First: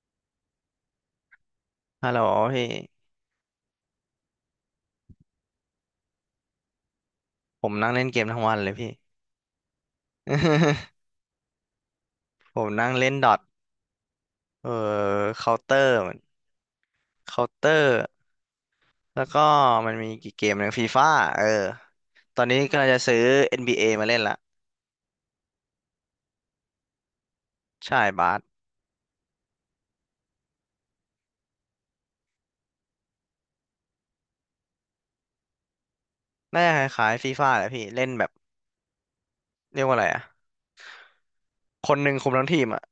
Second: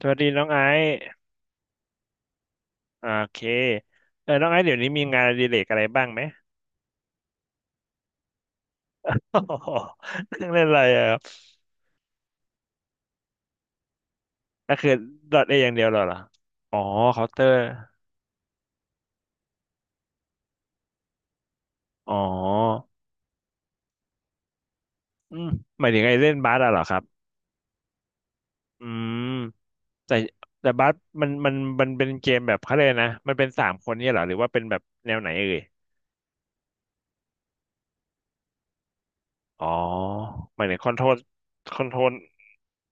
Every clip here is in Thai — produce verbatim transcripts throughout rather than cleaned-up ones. สวัสดีน้องไอซ์ฮัลโหลพี่โอเคเออน้องไอซ์เดี๋ยวนี้มีงานอดิเรกอะไรบ้างไหม ผมนั่งเล่นเกมทั้งวันเลยพี่ โอ้โห นั่งเล่นอะไรอ่ะ ครับผมนั่งเล่นดอทเออก็คือดอทเอเคาน์อเตย่างอเดียวเหร์รอมเหรอนอ๋อเคาน์เตอเคาน์ร์เตอร์แล้วก็มันมีกี่เกมหนึ่งฟีฟ่าเอออ๋อตอนนี้กำลังจะซื้อ เอ็น บี เอ มาเล่นละอืมหมายถึงไอ้เล่นบาสอะเหรอครับใช่บาสอืมแต่แต่บาสมันมันมันเป็นเกมแบบเขาเลยกนะมันเป็นสามคนเนี่ยเหรอหรือว่าเป็นแบบแนวไหนเอ่ยน่าจะคล้ายๆฟีฟ่าแหละพี่เล่นแบบอ๋อเรียกว่าอะไรอะหมายถึงคอนโทรลคอนคโทรนหลนึ่งคุมทั้งทีมอะ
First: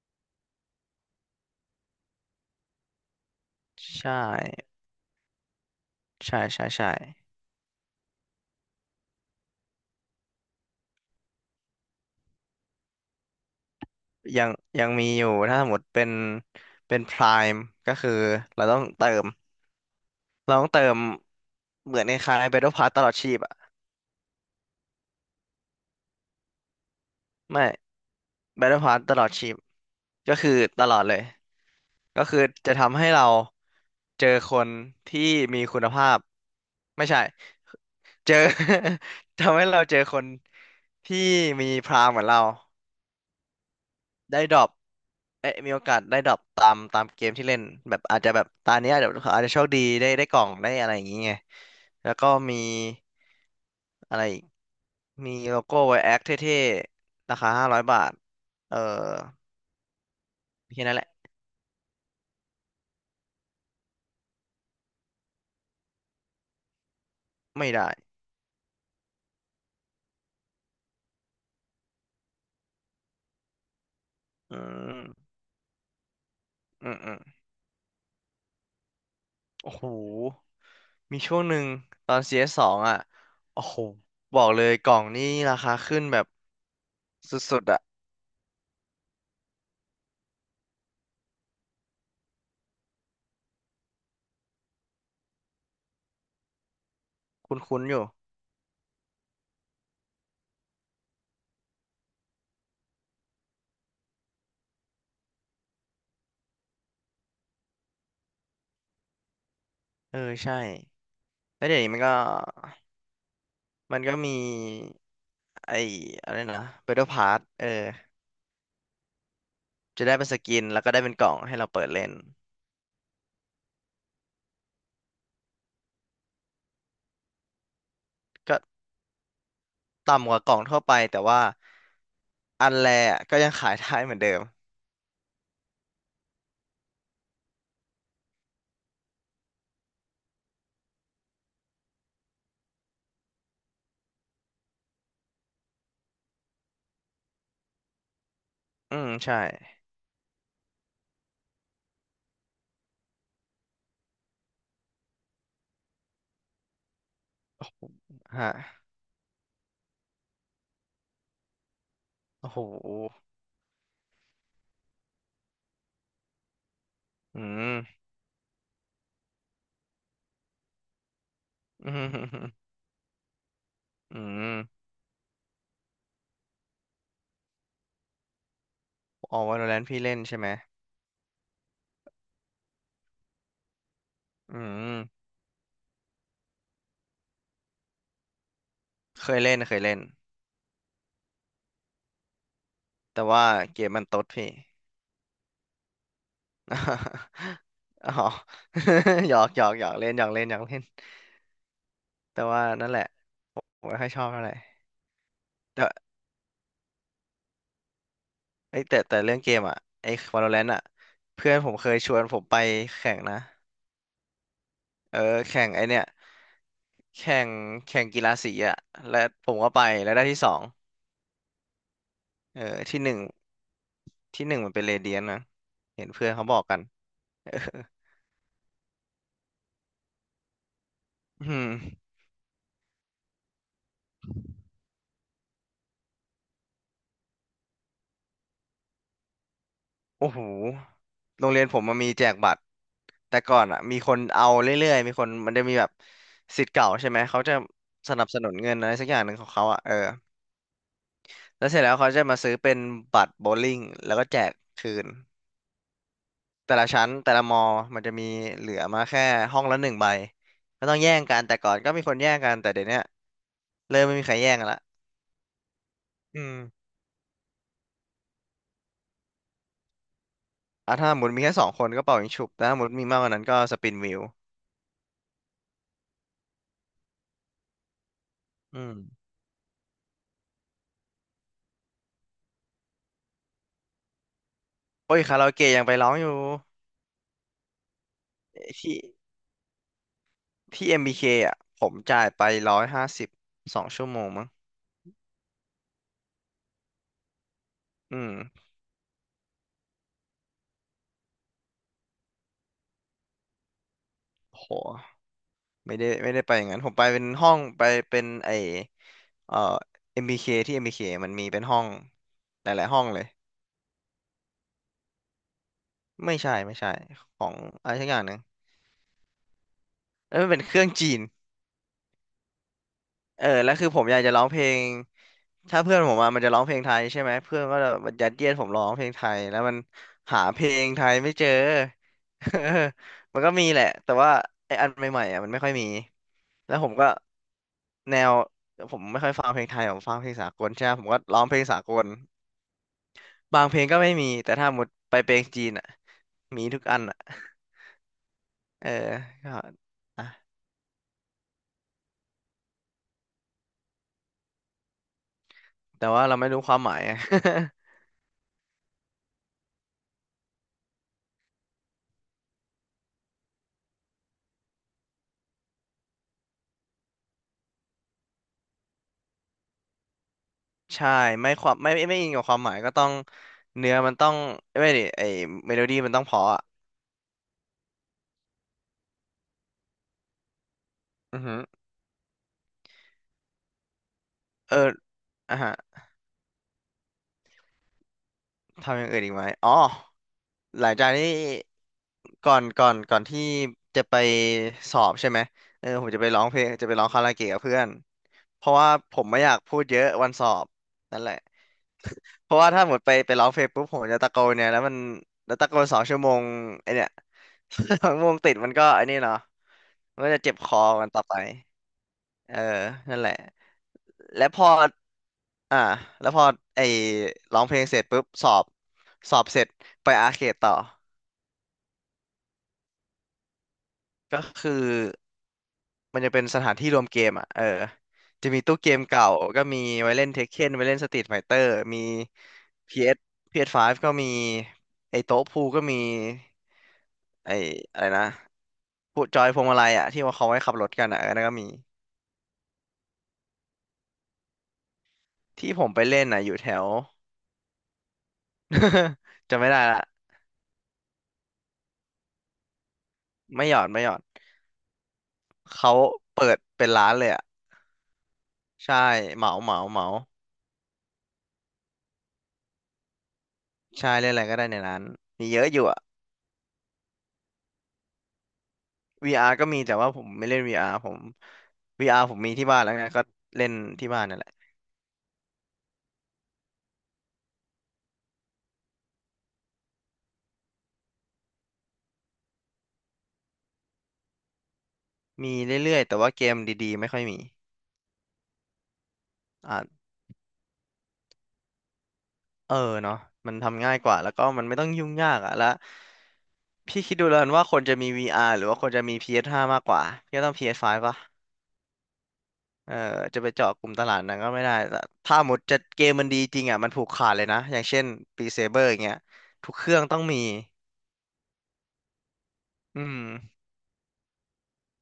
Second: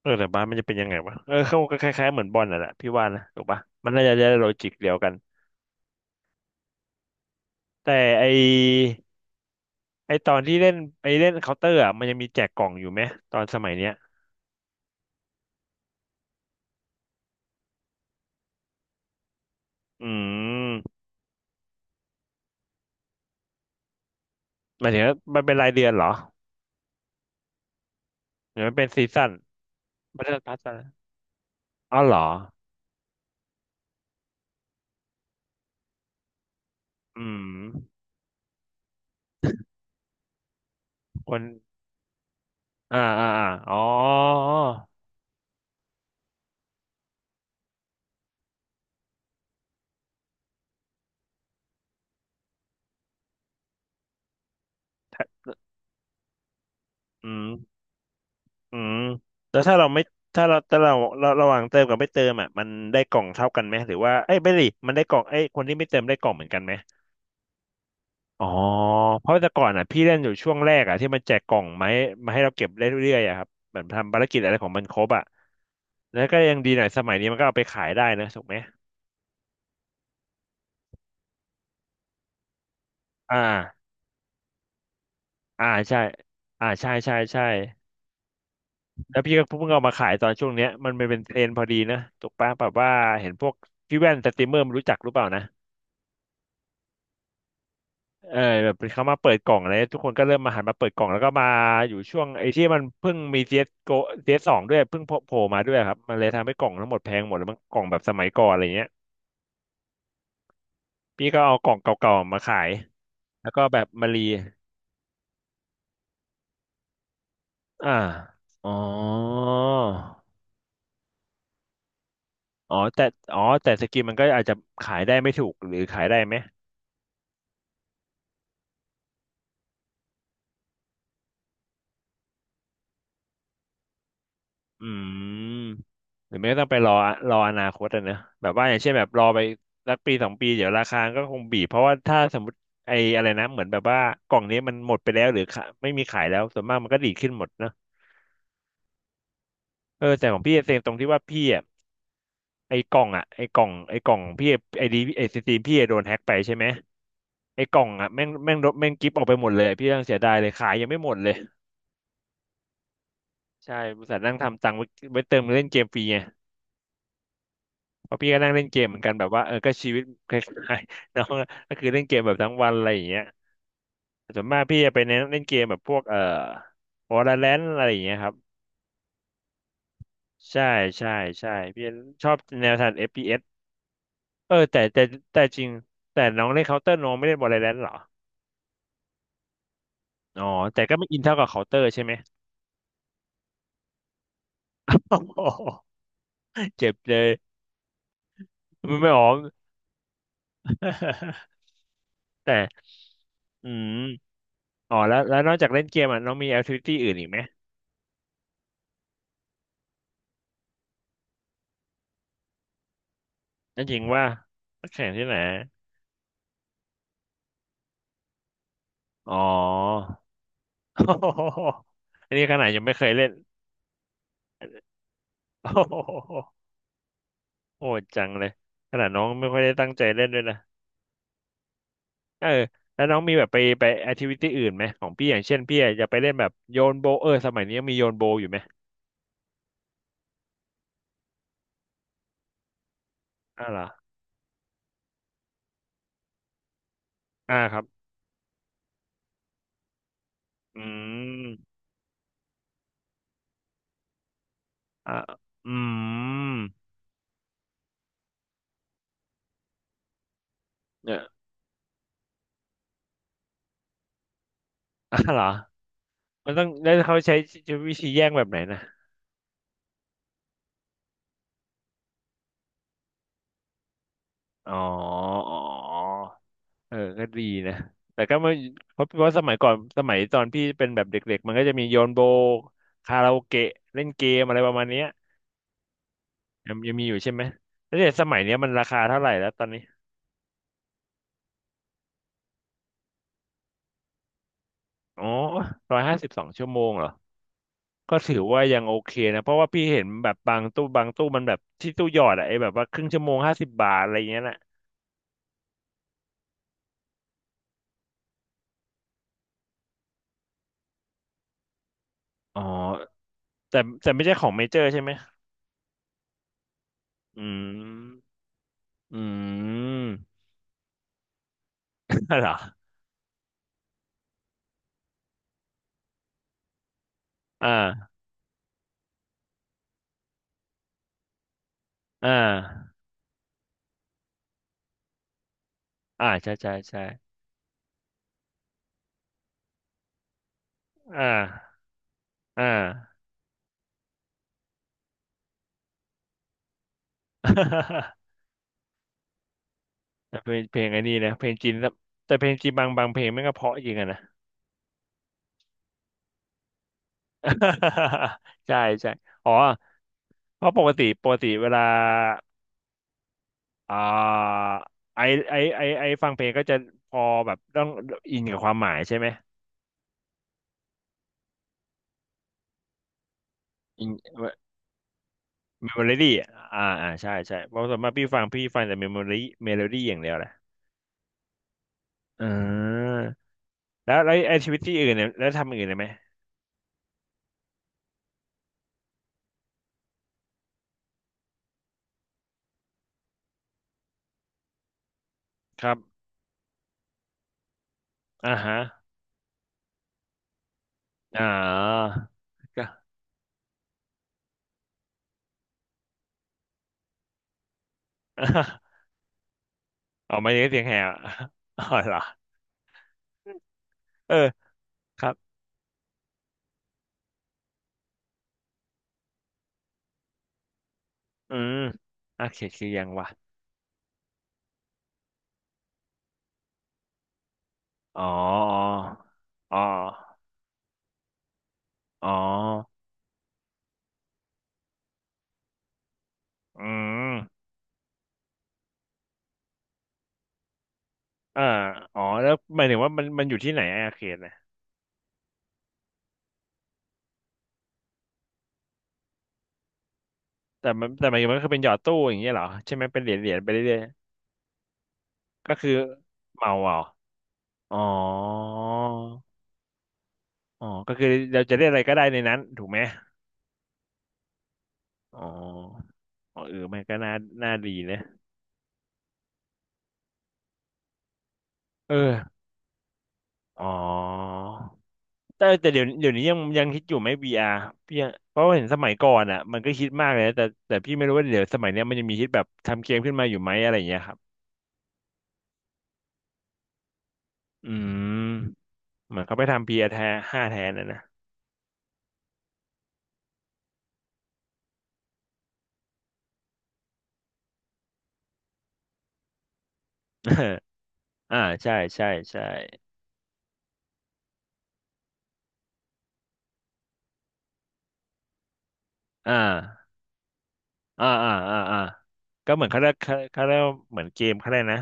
เออแต่บาสมันจะเป็นยังไงวะเออเขาก็คล้ายๆเหมือนบอลน่ะแหละพี่ว่านะถูกปะมันน่าใช่จะได้โลจิกเดียวกันใช่ใช่ใช่แต่ไอ ไอตอนที่เล่นไอเล่นเคาน์เตอร์อ่ะมันยังมีแจกกล่องอยู่ไหมตอนสมัยเนี้ยยังยังมีอยู่ถ้าสมมติเป็นเป็นพรามก็คือเราต้องเติมอืเราต้องเติมมเหมือนคล้ายๆ Battle Pass ตลอดชีพอะ หมายถึงว่ามันเป็นรายเดือนเหรอไม่ หรือมัน Battle เป็น Pass ซีตลซั่อนดชีพมันเป็ก็นคือพาร์ทซั่นตลอดเลยอ๋อเหรอก็คือจะทำให้เราเจอคนที่มีคุณภาพไม่ใช่ อืม เจอ ทำให้เราเจอคนที่คนมีพรามเหมือนเรา อ่าอ่าอาอ๋อได้ดรอปเอ้ยมีโอกาสได้ดรอปตามตามเกมที่เล่นแบบอาจจะแบบตาเนี้ยเดี๋ยวอาจจะโชคดีได้ได้กล่องได้อะไรอย่างเงี้ยแล้วก็มีอะไรอีกมีถ้าโลโก้ไวแอคเท่อืๆรามคาห้าร้อยบาท เออือมแล้วถ้าเราไม่ถ้าเรามีถ้าแค่เรานั้นแหละเราระหว่างเติมกับไม่เติมอ่ะมันได้กล่องเท่ากันไหมหรือว่าเอ้ยไม่ดิมันได้กล่องไอ้ยคนที่ไม่เติมได้กล่องเหมือนกันไหม ไม่ได้อ๋อเพราะแต่ก่อนอ่ะพี่เล่นอยู่ช่วงแรกอ่ะที่มันแจกกล่องไม้มาให้เราเก็บได้เรื่อยๆอ่ะครับเหมือนทำภารกิจอะไรอืของมันคมรบอ่ะแล้วก็ยังดีหน่ออืยมสอืมัยมนี้มันก็เอาไปขายได้นะถูกไหมโอ้โห มีช่วงหนึ่งตอน ซี เอส สสองอ่ะอ่โอ้โหาบอกเลยกล่องนี่ราอ่าคาขึ้ใช่นแบบอ่าใช่ใช่ใช่สุดๆอ่ะแล้วพี่ก็เพิ่งเอามาขายตอนช่วงเนี้ยมันเป็นเทรนด์พอดีนะถูกปะแบบว่าเห็นพวกพี่แว่นสตรีมเมอร์มันรู้จักหรือเปล่านะ คุ้นๆอยู่ เออแบบเขามาเปิดกล่องอะไรทุกคนก็เริ่มมาหันมาเปิดกล่องแล้วก็มาอยู่ช่วงไอ้ที่มันเพิ่งมี ซี เอส Go ซี เอส สโกซีเอสสองด้วยเพิ่งโผล่มาด้วยครับมันเลยทำให้กล่องทั้งหมดแพงหมดแล้วมันกล่องแบบสมัยก่อนอะไรเงี้ยเออใช่พี่ก็เอาแล้กวล่อเดี๋งยวนี้มันก็ เก่าๆมาขายแล้วก็แบบมันมาก็รีมีไอ้อะไรนะ Battle Pass เอออ่าอ๋อจะได้เป็นสกินแล้วก็ได้เป็นกล่องให้เราเปิดเล่นอ๋อแต่อ๋อแต่สกินมันก็อาจจะขายได้ไม่ถูกหรือขายได้ไหม ก็ต่ำกว่ากล่องทั่วไปแต่ว่าอันแรกก็ยังขายได้เหมือนเดิมอืมหรือไม่ก็ต้องไปรอรออนาคตอะเนอะแบบว่าอย่างเช่นแบบรอไปสักปีสองปีเดี๋ยวราคาก็คงบีบเพราะว่าถ้าสมมติไอ้อะไรนะเหมือนแบบว่ากล่องนี้มันหมดไปแล้วหรือขาไม่มีขายแล้วส่วนมากมันก็ดีดขึ้นหมดเนอะอืมใช่เออแต่ของพี่เซ็งตรงที่ว่าพี่อะไอ้กล่องอะไอ้กล่องไอ้กล่องพี่ไอ้ดีไอ้ซีซีพี่อะโดนแฮ็กไปใช่ไหมไอ้กล่องอะแม่งฮะแม่งลบแม่งกิฟต์ออกไปหมดเลยพี่ยังเสียดายเลยขายยังไม่หมดเลยโอ้โหใช่บริษัทนั่งทำตังค์ไว้ไว้เติมเล่นเกมฟรีไง อืม เพราะพี่ก็นั่งเล่นเกมเหมือนกันแบบว่าเออก็ชีวิตคล้ายๆ น้องก็ คืออืเล่นเกมแบบทั้งวัมนอะไรอย่างเงี้ยอืส่วนมมากพี่จะไปเน้นเล่นเกมแบบพวกเอ่อ Valorant อะไรอย่างเงี้ยครับอ๋อ Valorant พี่เล่นใช่ไหมใช่ใช่ใช่พี่ชอบแนวทาง เอฟ พี เอส เอสเออือแต่มแต่แต่จริงแต่น้องเล่นเคาน o u ต t ร์น้องไม่เล่น Valorant เหรอเคยเล่นเคยเล่นอ๋อแต่ก็ไม่อินเท่ากับเคาน o เ n อร์ใช่ไหมแต่ว่าเกมมันตดพี่ โอ้โห เจ็บเลย อ๋อ มันไม่ออ หยก อกหย อกหยอกเล่นหยอกเล่นหยอกเล่นแต่แต่ว่านั่นแหละผมอืมไม่ค่อยชอบเท่าไหร่ อ๋อแล้วแล้วนอกจากเล่แต่นเกมอ่ะน้องมีแอคทิวิตี้อื่นอีกไหมไอยแต่แต่เรื่องเกมอ่ะไอ้ Valorant อ่ะเพื่อนผมเคยชวนผมไปแข่งนะนั่นจริงว่าแข่งเออที่ไหน แข่งไอเนี่ยแข่งแข่งกีฬาสีอ่ะและอ๋อ ผมก็ไปแล้วได้ที่สอง อันนี้ขเอนาดอยังไม่ที่เคหยนึ่งเล่น ที่หนึ่งมันเป็นเรเดียนนะ โอ้เห็นเพื่อนเขาบโหอกกันเออโหดจังเลยขนาดน้องไม่ค่อยได้ตั้งใจเล่นด้วยนะอืมเออ แล้วน้องมีแบบไปไปแอคทิวิตี้อื่นไหมของพี่อย่างเช่นพี่อาจจะไปเล่นแบบโยนโบว์เออสมัยนี้ยังมีโยนโบว์อยู่ไหมโอ้โหโรงเรียนผมมันมีแจกบัตรแต่ก่ออ่านวเหรอ่ะอมีคนเอาเรื่อยๆมีคนมันจะมีแบบศิษย์เก่าใช่ไหมเขาจะอ่าครับสนับสนุนเงินอะไรสักอย่างหนึ่งของเขาอ่ะเออ อืแล้วเสมร็จแล้วเขาจะมาซื้อเป็นบัตรโบว์ลิ่งแล้วก็แจกคืนอ่าอืมแต่ละชั้นแต่ละมอมันจะมีเหลือมาแค่ห้องละหนึ่งใบก็ต้องแย่เนี่ย ง กันแต่ก่อนก็มีคนแย่งกันแต่เดี๋ยวเนี้ยเริ่มไม่มีใครแย่งกันละอ่าวเหรออืมันมต้องแล้วเขาใช้วิธีแย่งแบบไหนนะอ่ะถ้าหมุนมีแค่สองคนก็เป่ายิงฉุบแต่ถ้าหมุนมีมากกว่านั้นก็สปินวิวอ๋อ เออก็ดีนะ แต่ก็ไม่อืมเพราะเพราะสมัยก่อนสมัยตอนพี่เป็นแบบเด็กๆมันก็จะมีโยนโบคาราโอเกะเล่นเกมอะไรประมาณเนี้ยโอ้ยคาราโอเกะยังไปร้องอยู่ยังยังมีอยู่ใช่ไหมแล้วเดี๋ยวสมัยเนี้ยมันราที่คาเท่าไหร่แล้วตอนนี้ที่ เอ็ม บี เค อมบีเคอ่ะผมจ่ายไปร้อยห้าสิบสองชั่วโมงมั้งอ๋อร้อยห้าสิบสองชั่วโมงเหรอก็อืมถือว่ายังโอเคนะเพราะว่าพี่เห็นแบบบางตู้บางตู้มันแบบที่ตู้หยอดอะไอ้แบบว่าครึ่งชั่วโมงห้าสิบบาทอะไรอย่างเงี้ยน่ะโห ไม่ได้ไม่ได้ไปอย่างนั้นผมไปเป็นห้องไปเป็นไอเอ่อเอ็มบีเคที่เอ็มบี b k มันมีเป็นห้องอ๋อหลายๆห้องเลยแต่แต่ไม่ใช่ของเมเจอร์ใช่ไหมไม่ใช่ไม่ใช่ขออืงอะไรสักอย่างหมนึ่งอืม แล้วมันเป็นเครื่องจีน อะไรเหรอเออแล้วคือผมอยากจะร้องเพลงถ้าเพื่อนผมมามันจะร้องเพลงไทยใช่ไหมเพื่อนก็จะอ่ายัดเยียดผมร้องเพลงไทยแล้วมันหาเพลงไทยไม่เจอ อ่ เออามันก็มีแหละแต่ว่าไอ้อันใหม่ๆอ่ะมันไม่ค่อยมีอ่าใช่ใช่แล้วผมใช่ ก็แนวผมไม่ค่อยฟังเพลงไทยผมฟังเพลงสากลใช่ไหมผมก็อ่ร้องเพลงาสากลอ่า บางเพลงก็ไม่มีแต่ถ้าหมดไปเพลงจีนอ่ะมีทุกอันอ่ะ เออก็อ่ะแต่เป็นเพลงไอ้นี่นะเพลงจีนแล้วแต่เพลงจีนบางบางเพลงมันก็เพราะจริงอะนะ แต่ว่าเราไม่รู้ความหมายอะ ใช่ใช่อ๋อเพราะปกติปกติเวลาอ่าไอไอไอไอฟังเพลงก็จะพอแบบต้องอินกับความหมายใช่ไหมใช่ไม่ความไม่ไม่ไม่อิงกับความหมายก็ต้องเนื้ออินมันต้องไม่ดิไอเมโลเมดี้โมมันต้องรี่เพราะอะอ่าอ่าใช่ใช่เพราะส่วนมากพี่ฟังพี่ฟังแต่เมโมรี่เมโลดี้อย่างเดียวแหละอือหืออ่าแล้วแล้วไอชีเอวิอตที่อื่นเนี่ยแล้วอ่ะทำอฮะย่างอื่นได้ไหมทำอย่างอื่นอีกไหมอ๋อหลังจากนี้ก่อนก่อนก่อนที่จะไปสอบใช่ไหมคเออรับผมจะไปร้องเพลงจะไปร้องคาราโอเกะกับเพื่อนอ่าเพฮะราะว่าผมไม่อยากพูดเยอะวันสอบนั่นแหละอ่เพราะว่าา ถ้าหมดไปไปร้องเพลงปุ๊บผมจะตะโกนเนี่ยแล้วมันแล้วตะโกนสองชั่วโมงไอเนี่ย สองชั่วโมงติดมันก็ ไอนี่เนาะ มันก็เอาจะไม่เจ็บได้คเสีอยงแหกันบ ต่อ อะไป อ๋อเหรอเออ นั่นแหละ เออและพอครับอ่าแล้วพอไอ้ร้องเพลงเสร็จปุ๊บสอบ สอบเสร็จไปอาร์เคดต่อ อืมโอเคคือยังวะก็คือมันจะเป็นสถานที่รวมเกมอ่ะ เออ อ๋อจะมีตู้เกมเก่าก็อ๋อมีไว้เล่นเทคเ e นไว้เล่นสตรีทไฟเตอร์มี อ๋อ พี เอส พี เอส ไฟว์ ก็มีไอ้โต๊ะพูลก็มีอืมไอ้อะไรนะ พูจอยพวงมาลัยอ่ะที่ว่าเขาไว้ขับรถกันอ่ะเออนั่นก็อ่ามีอ๋อแล้วหมายถึงว่ามันมันอยู่ที่ไหนอะอาเขตนะที่ผมไปเล่นอ่ะอยู่แถว จะไม่ได้ละ แต่มันแต่หมายถึงมันคือเป็นหยอดตู้อย่างเงี้ยเหรอใช่ไหมเป็นเหรียญเหรียญไม่ไปหยอดเรื่อยไม่หยอดๆก็คือเขาเปิดเมาเป็นเอาร้านเลยอ่ะอ๋อใช่เหมาเหมาเหมาอ๋อก็คือเราจะได้อะไรก็ได้ในนั้นถูกไหมใช่เล่นอะไรก็ได้ในร้านอ๋อมีเยอะอยู่อ่ะ อ๋อเออมันก็น่าน่าดีนะ วี อาร์ ก็มีแต่ว่าผมไม่เล่น วี อาร์ ผม เอ วี อาร์ ผมมีอที่บ้านแล้วไงก็เล่นอ๋อ ที่บ้านนั่นแหละแต่แต่เดี๋ยวเดี๋ยวนี้ยังยังคิดอยู่ไหม วี อาร์ พี่อะเพราะว่าเห็นสมัยก่อนอ่ะมันก็คิดมากเลยนะแต่แต่พี่ไม่รู้ว่าเดี๋ยวสมัยเนี้ยมันยังมีคิดแบบทำเกมขึ้นมาอยู่ไหมอะไรอย่างเงี้ยครับมีเรื่อยๆแต่ว่าเกมดีๆไม่ค่อยมีอืมเหมือนเขาไปอ่ะทำ วี อาร์ แทนห้าแทนนะนะ เออเนาะมันทำง่ายกว่าแล้วก็มันไม่ต้องยุ่งยากอ่ะแล้วพี่คิดดูแล้วกันว่าคนจะมี วี อาร์ หรือว่าคนจะมี พี เอส ไฟว์ มากกว่าพี่ก็ เอต้ออง พี เอส ไฟว์ ป่ะ อ่าใช่ใช่ใช่เออจะไปเจาะกลุ่มตลาดนั้นก็ไม่ได้แต่ถ้าหมดจะเกมมันดีจริงอ่ะมันผูกขาดเลยนะอย่างเช่นปีเซเบอร์อย่างเงี้ยอ่ทุกเครื่องาต้องมีอ่าอ่าอ่าอ่าก็เหมือนเขาอืเรียกมเขาเขาเรียกว่าเหมือนเกมเขาเรียกนะ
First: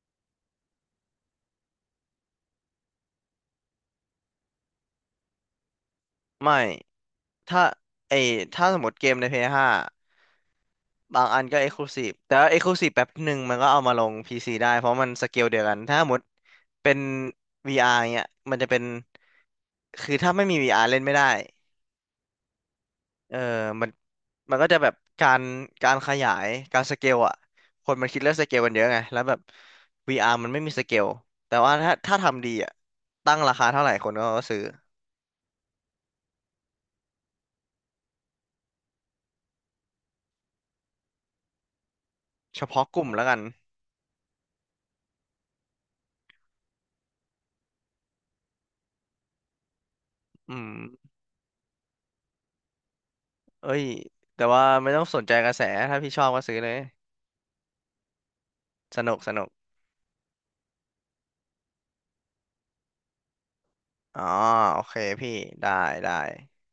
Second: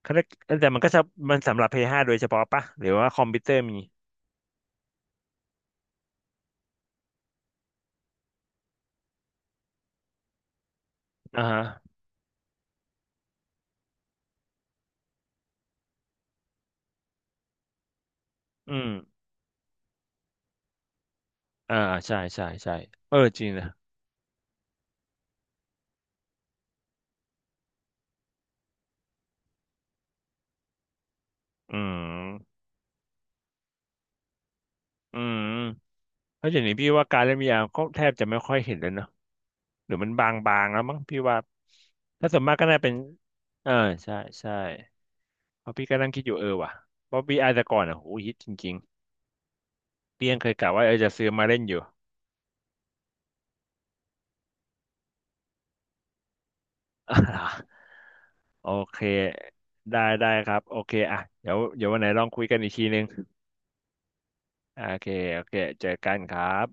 เขาเรียกแต่มันก็จะมันสำหรับ p ้ห้าโดยเฉพาะปะหรือว่าคอมพิวเตอร์มีไม่ถ้าไอถ้าสมมติเกมใน p ้ห้าบางอัอ่านก็ ฮะ Exclusive แต่ว่า Exclusive แป๊บหนึ่งมันก็เอามาลง พี ซี ได้เพราะมันสเกลเดียวกันถ้าหมดเป็น วี อาร์ เงี้ยมันจะอืเป็นมคือถ้าไม่มี วี อาร์ เล่นไม่ได้ อ่าใช่ใช่ใช่เออเออจริงนะมันมันก็จะแบบการการขยายการสเกลอ่ะ คนมันคิดเรื่องสเกลกันเยอะไง แล้วแบบ วี อาร์ มันไม่มีสเกล แต่ว่าอืถ้าถ้าทำดีมอ่ะตั้งราคาเท่าไหร่คนก็ซื้อ อืม แล้วอย่างนี้พี่ว่าการเล่น วี อาร์ ก็แทบจะไม่ค่อยเห็นเลยเนอะหรือมันบางๆแล้วมั้งพี่ว่าถ้าส่วนมากเฉก็น่าพาะเป็นกลุ่มแล้วกันเออใช่ใช่เพราะพี่ก็นั่งคิดอยู่เออว่ะเพราะ วี อาร์ แต่ก่อนอ่ะโหฮิตจริงๆเพียงเคอืยกะว่าเออจะมซื้อมาเล่นอยู่ เอ้ยแต่ว่าไม่ต้องสนใจกระแสถ้าพี่ชอบก็ซื้อเลย อ่าโอเคสนุกสนุกได้ได้ครับโอเคอ่ะเดี๋ยวเดี๋ยววันไหนลองคุยกันอีกทีนึงอ๋อโออ่าเคโอเคพี่โอเคได้เจอกัได้นครับ